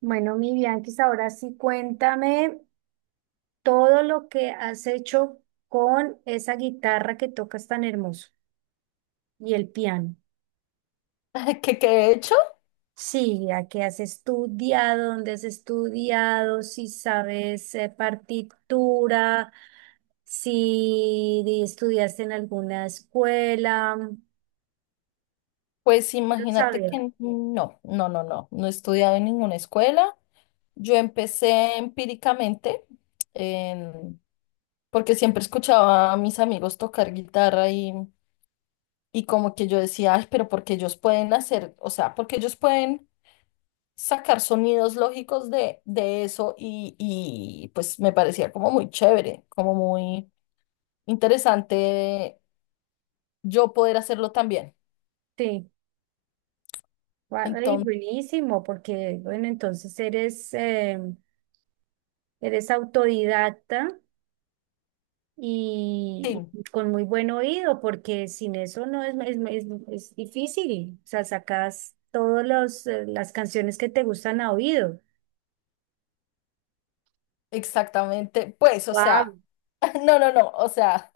Bueno, mi Bianquis, ahora sí cuéntame todo lo que has hecho con esa guitarra que tocas tan hermoso y el piano. ¿Qué, qué he hecho? Sí, ¿a qué has estudiado, dónde has estudiado, si sabes partitura, si di- estudiaste en alguna escuela? Pues Quiero imagínate saber. que no, no, no, no, no he estudiado en ninguna escuela. Yo empecé empíricamente, en- porque siempre escuchaba a mis amigos tocar guitarra y como que yo decía, ay, pero porque ellos pueden hacer, o sea, porque ellos pueden sacar sonidos lógicos de eso y pues me parecía como muy chévere, como muy interesante yo poder hacerlo también. Sí, guay, Entonces, buenísimo, porque bueno, entonces eres, eres autodidacta. y sí. y con muy buen oído, porque sin eso no es, es difícil. O sea, sacas todas las canciones que te gustan a oído. Exactamente, pues, o Wow. sea, no, o sea,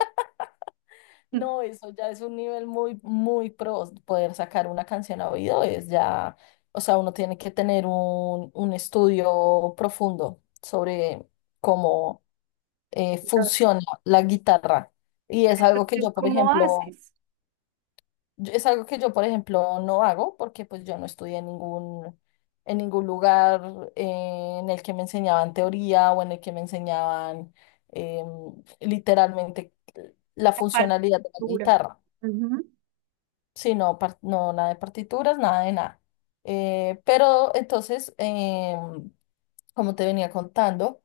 no, eso ya es un nivel muy, muy pro, poder sacar una canción a oído es ya, o sea, uno tiene que tener un estudio profundo sobre cómo Entonces, funciona la guitarra. Y es algo que yo, por ¿Cómo ejemplo, haces es algo que yo, por ejemplo, no hago porque pues yo no estudié en ningún lugar en el que me enseñaban teoría o en el que me enseñaban em, literalmente la la funcionalidad de la partitura? guitarra, Ujú. sino no nada de partituras, nada de nada. Pero entonces, como te venía contando,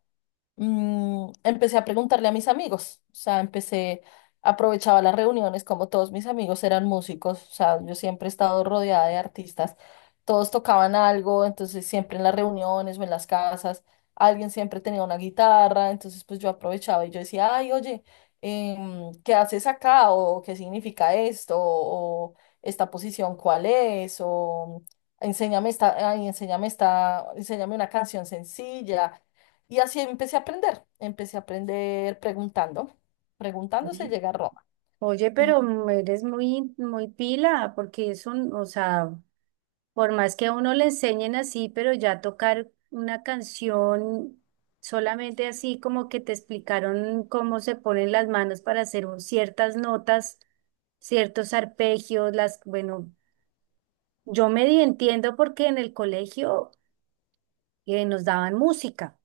empecé a preguntarle a mis amigos, o sea, empecé, aprovechaba las reuniones, como todos mis amigos eran músicos, o sea, yo siempre he estado rodeada de artistas, todos tocaban algo, entonces siempre en las reuniones o en las casas, alguien siempre tenía una guitarra, entonces pues yo aprovechaba y yo decía, ay, oye, ¿qué haces acá? ¿O qué significa esto? ¿O esta posición cuál es? ¿O enséñame esta, ay, enséñame esta, enséñame una canción sencilla? Y así empecé a aprender preguntando, preguntando se llega a Roma. Oye, Y pero eres muy, muy pila, porque eso, o sea, por más que a uno le enseñen así, pero ya tocar una canción solamente así, como que te explicaron cómo se ponen las manos para ciertas notas, ciertos arpegios, las, bueno, entiendo porque en el colegio nos daban música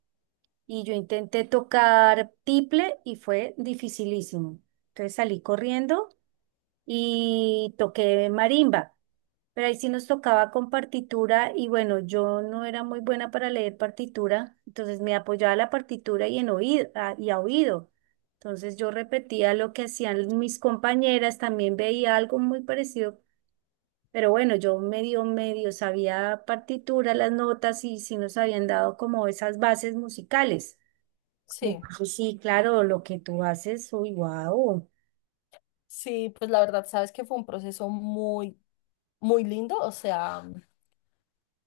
y yo intenté tocar tiple y fue dificilísimo. Entonces salí corriendo y toqué marimba. Pero ahí sí nos tocaba con partitura y bueno, yo no era muy buena para leer partitura, entonces me apoyaba la partitura y a oído. Entonces yo repetía lo que hacían mis compañeras, también veía algo muy parecido, pero bueno, yo medio sabía partitura, las notas, y sí nos habían dado como esas bases musicales. sí, Entonces sí, claro, lo que tú haces, uy, wow. sí, pues la verdad, sabes que fue un proceso muy, muy lindo, o sea,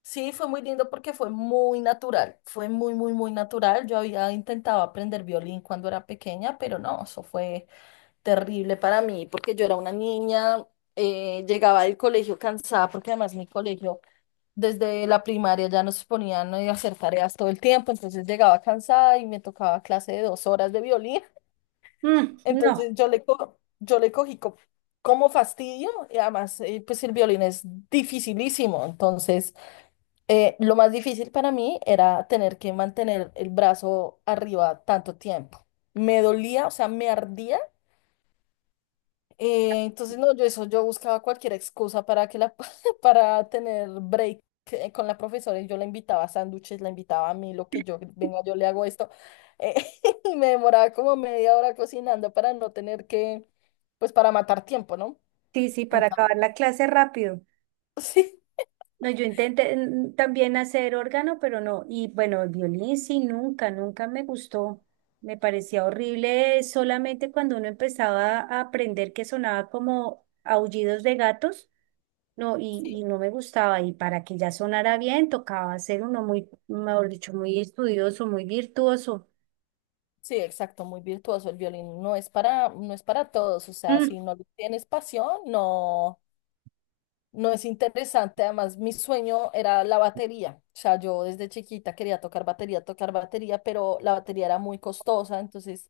sí, fue muy lindo porque fue muy natural, fue muy, muy, muy natural. Yo había intentado aprender violín cuando era pequeña, pero no, eso fue terrible para mí porque yo era una niña, llegaba del colegio cansada porque además mi colegio desde la primaria ya nos ponían a hacer tareas todo el tiempo, entonces llegaba cansada y me tocaba clase de 2 horas de violín. Entonces No, yo le cogí como fastidio y además pues el violín es dificilísimo. Entonces lo más difícil para mí era tener que mantener el brazo arriba tanto tiempo. Me dolía, o sea, me ardía entonces, no, yo eso, yo buscaba cualquier excusa para que la, para tener break con la profesora y yo la invitaba a sándwiches, la invitaba a mí, lo que yo, venga, yo le hago esto. eh, y me demoraba como media hora cocinando para no tener que, pues para matar tiempo, ¿no? sí, sí, En para cambio, acabar la clase rápido. sí, No, yo intenté también hacer órgano, pero no. Y bueno, el violín sí, nunca, nunca me gustó. Me parecía horrible solamente cuando uno empezaba a aprender, que sonaba como aullidos de gatos. No, sí, y no me gustaba. Y para que ya sonara bien, tocaba ser uno muy, mejor dicho, muy estudioso, muy virtuoso. sí, exacto, muy virtuoso el violín. No es para, no es para todos, o sea, Mm. si no le tienes pasión, no. No es interesante, además mi sueño era la batería, o sea, yo desde chiquita quería tocar batería, pero la batería era muy costosa, entonces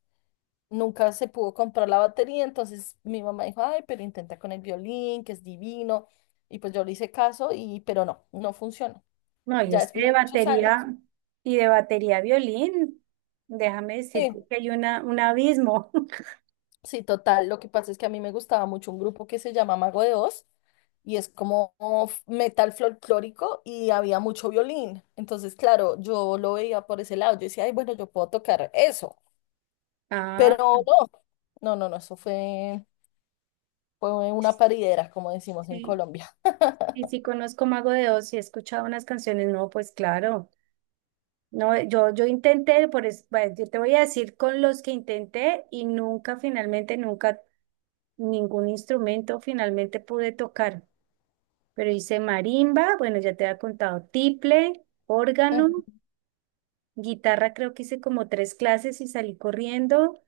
nunca se pudo comprar la batería, entonces mi mamá dijo, ay, pero intenta con el violín, que es divino, y pues yo le hice caso, y pero no, no funcionó. No, y Ya es después que de de muchos años, batería y de batería a violín, déjame sí. decirte que hay una, un abismo. Sí, total. Lo que pasa es que a mí me gustaba mucho un grupo que se llama Mago de Oz y es como metal folclórico y había mucho violín. Entonces, claro, yo lo veía por ese lado. Yo decía, ay, bueno, yo puedo tocar eso. Ah. Pero no, no, eso fue, fue una paridera, como decimos en Sí, Colombia. y sí conozco Mago de Oz y he escuchado unas canciones, no, pues claro. No, yo, yo intenté, bueno, yo te voy a decir con los que intenté y nunca, finalmente, nunca ningún instrumento finalmente pude tocar. Pero hice marimba, bueno, ya te había contado, tiple, Ujú. órgano, guitarra creo que hice como tres clases y salí corriendo,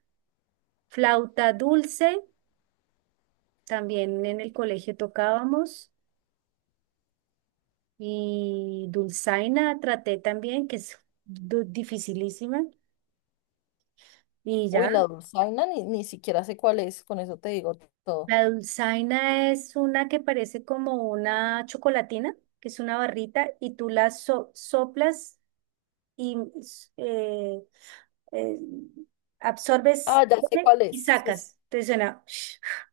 flauta dulce, también en el colegio tocábamos, y dulzaina traté también, que es dificilísima. Y Uy, ya, la dulzaina ni siquiera sé cuál es, con eso te digo todo. la dulzaina es una que parece como una chocolatina, que es una barrita, y tú soplas y eh, absorbes Ah, ya sé cuál y es. Sí, sí. sacas. Entonces suena.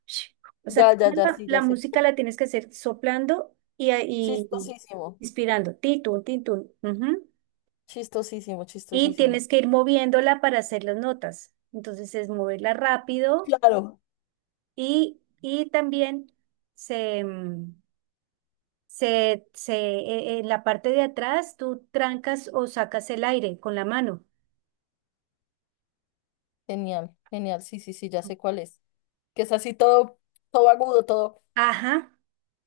O sea, Ya, tú ya, ya, sí, la ya sé. música la tienes que hacer soplando y Chistosísimo, inspirando. Titun, titun. Ujú. chistosísimo, Y chistosísimo. tienes que ir moviéndola para hacer las notas. Entonces es moverla rápido. Claro. Y también se, mm, se, e- en la parte de atrás tú trancas o sacas el aire con la mano. Genial, genial, sí, sí, sí, ya sé cuál es. Que es así todo, todo agudo, todo. Ajá.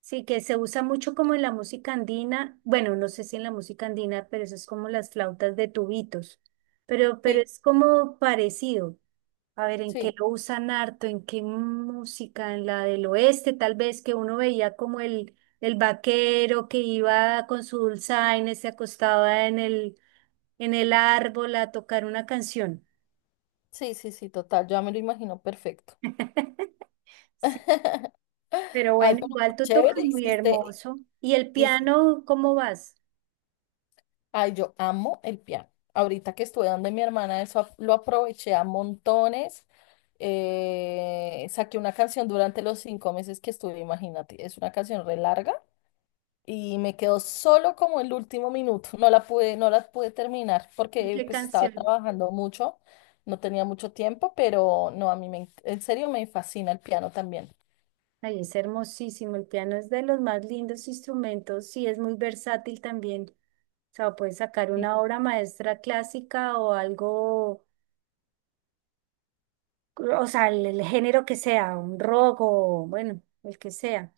Sí, que se usa mucho como en la música andina. Bueno, no sé si en la música andina, pero eso es como las flautas de tubitos. Pero Sí, es como parecido. A ver, ¿en qué sí, lo usan harto? ¿En qué música? En la del oeste, tal vez, que uno veía como el vaquero que iba con su dulzaina, se acostaba en el árbol a tocar una canción. sí, sí, sí, total, ya me lo imagino perfecto. Sí. Pero Ay, bueno, pero igual tú tocas chévere, muy hermoso. ¿Y el hici- piano, cómo vas? ay, yo amo el piano. Ahorita que estuve donde mi hermana, eso lo aproveché a montones. Saqué una canción durante los 5 meses que estuve, imagínate, es una canción re larga y me quedó solo como el último minuto. No la pude, no la pude terminar ¿Y porque qué pues estaba canción? trabajando mucho, no tenía mucho tiempo, pero no, a mí me, en serio me fascina el piano también. Ay, es hermosísimo. El piano es de los más lindos instrumentos. Sí, es muy versátil también. O sea, puedes sacar una obra maestra clásica o algo, o sea, el género que sea, un rock o bueno, el que sea,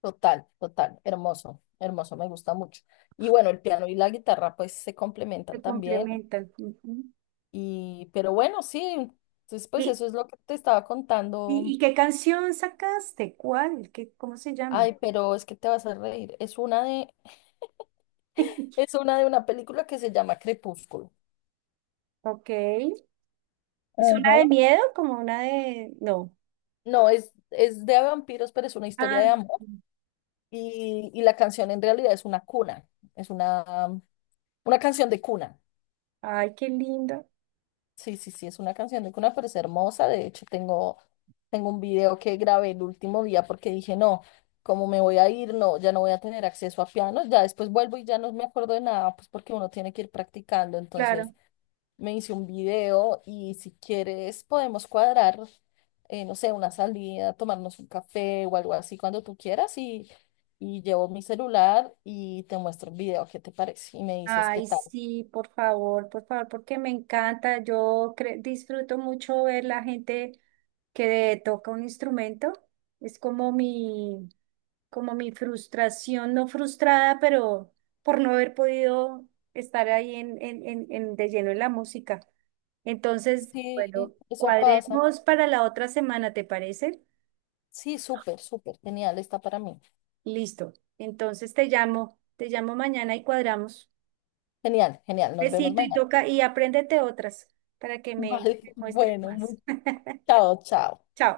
Total, total, hermoso, hermoso, me gusta mucho. Y bueno, el piano y la guitarra pues se se complementan también. complementan. Ujú. Y, pero bueno, sí, entonces pues ¿Y, eso es lo que te estaba y contando. qué canción sacaste? ¿Cuál? ¿Qué, cómo se llama? Ay, pero es que te vas a reír. Es una de una película que se llama Crepúsculo. Ok. ¿Es una de Ujú. miedo? Como una de... No. No, es de vampiros, pero es una historia Ah, de amor. Y la canción en realidad es una cuna. Es una canción de cuna. ay, qué lindo. Sí, sí, sí, es una canción de cuna, pero es hermosa. De hecho, tengo, tengo un video que grabé el último día porque dije, no, como me voy a ir, no, ya no voy a tener acceso a pianos. Ya después vuelvo y ya no me acuerdo de nada, pues porque uno tiene que ir practicando. Entonces, Claro. me hice un video y si quieres podemos cuadrar, no sé, una salida, tomarnos un café o algo así cuando tú quieras y llevo mi celular y te muestro el video, ¿qué te parece? Y me dices qué Ay, tal. sí, por favor, porque me encanta. Disfruto mucho ver la gente que toca un instrumento. Es como mi frustración, no frustrada, pero por no haber podido estar ahí de lleno en la música. Entonces, Sí, bueno, eso pasa. cuadremos para la otra semana, ¿te parece? Sí, súper, súper, genial, está para mí. Listo. Entonces te llamo mañana y cuadramos. Genial, genial, nos vemos Besito y mañana. toca y apréndete otras para que me Vale, me muestres bueno, más. Chao, chao. Chao.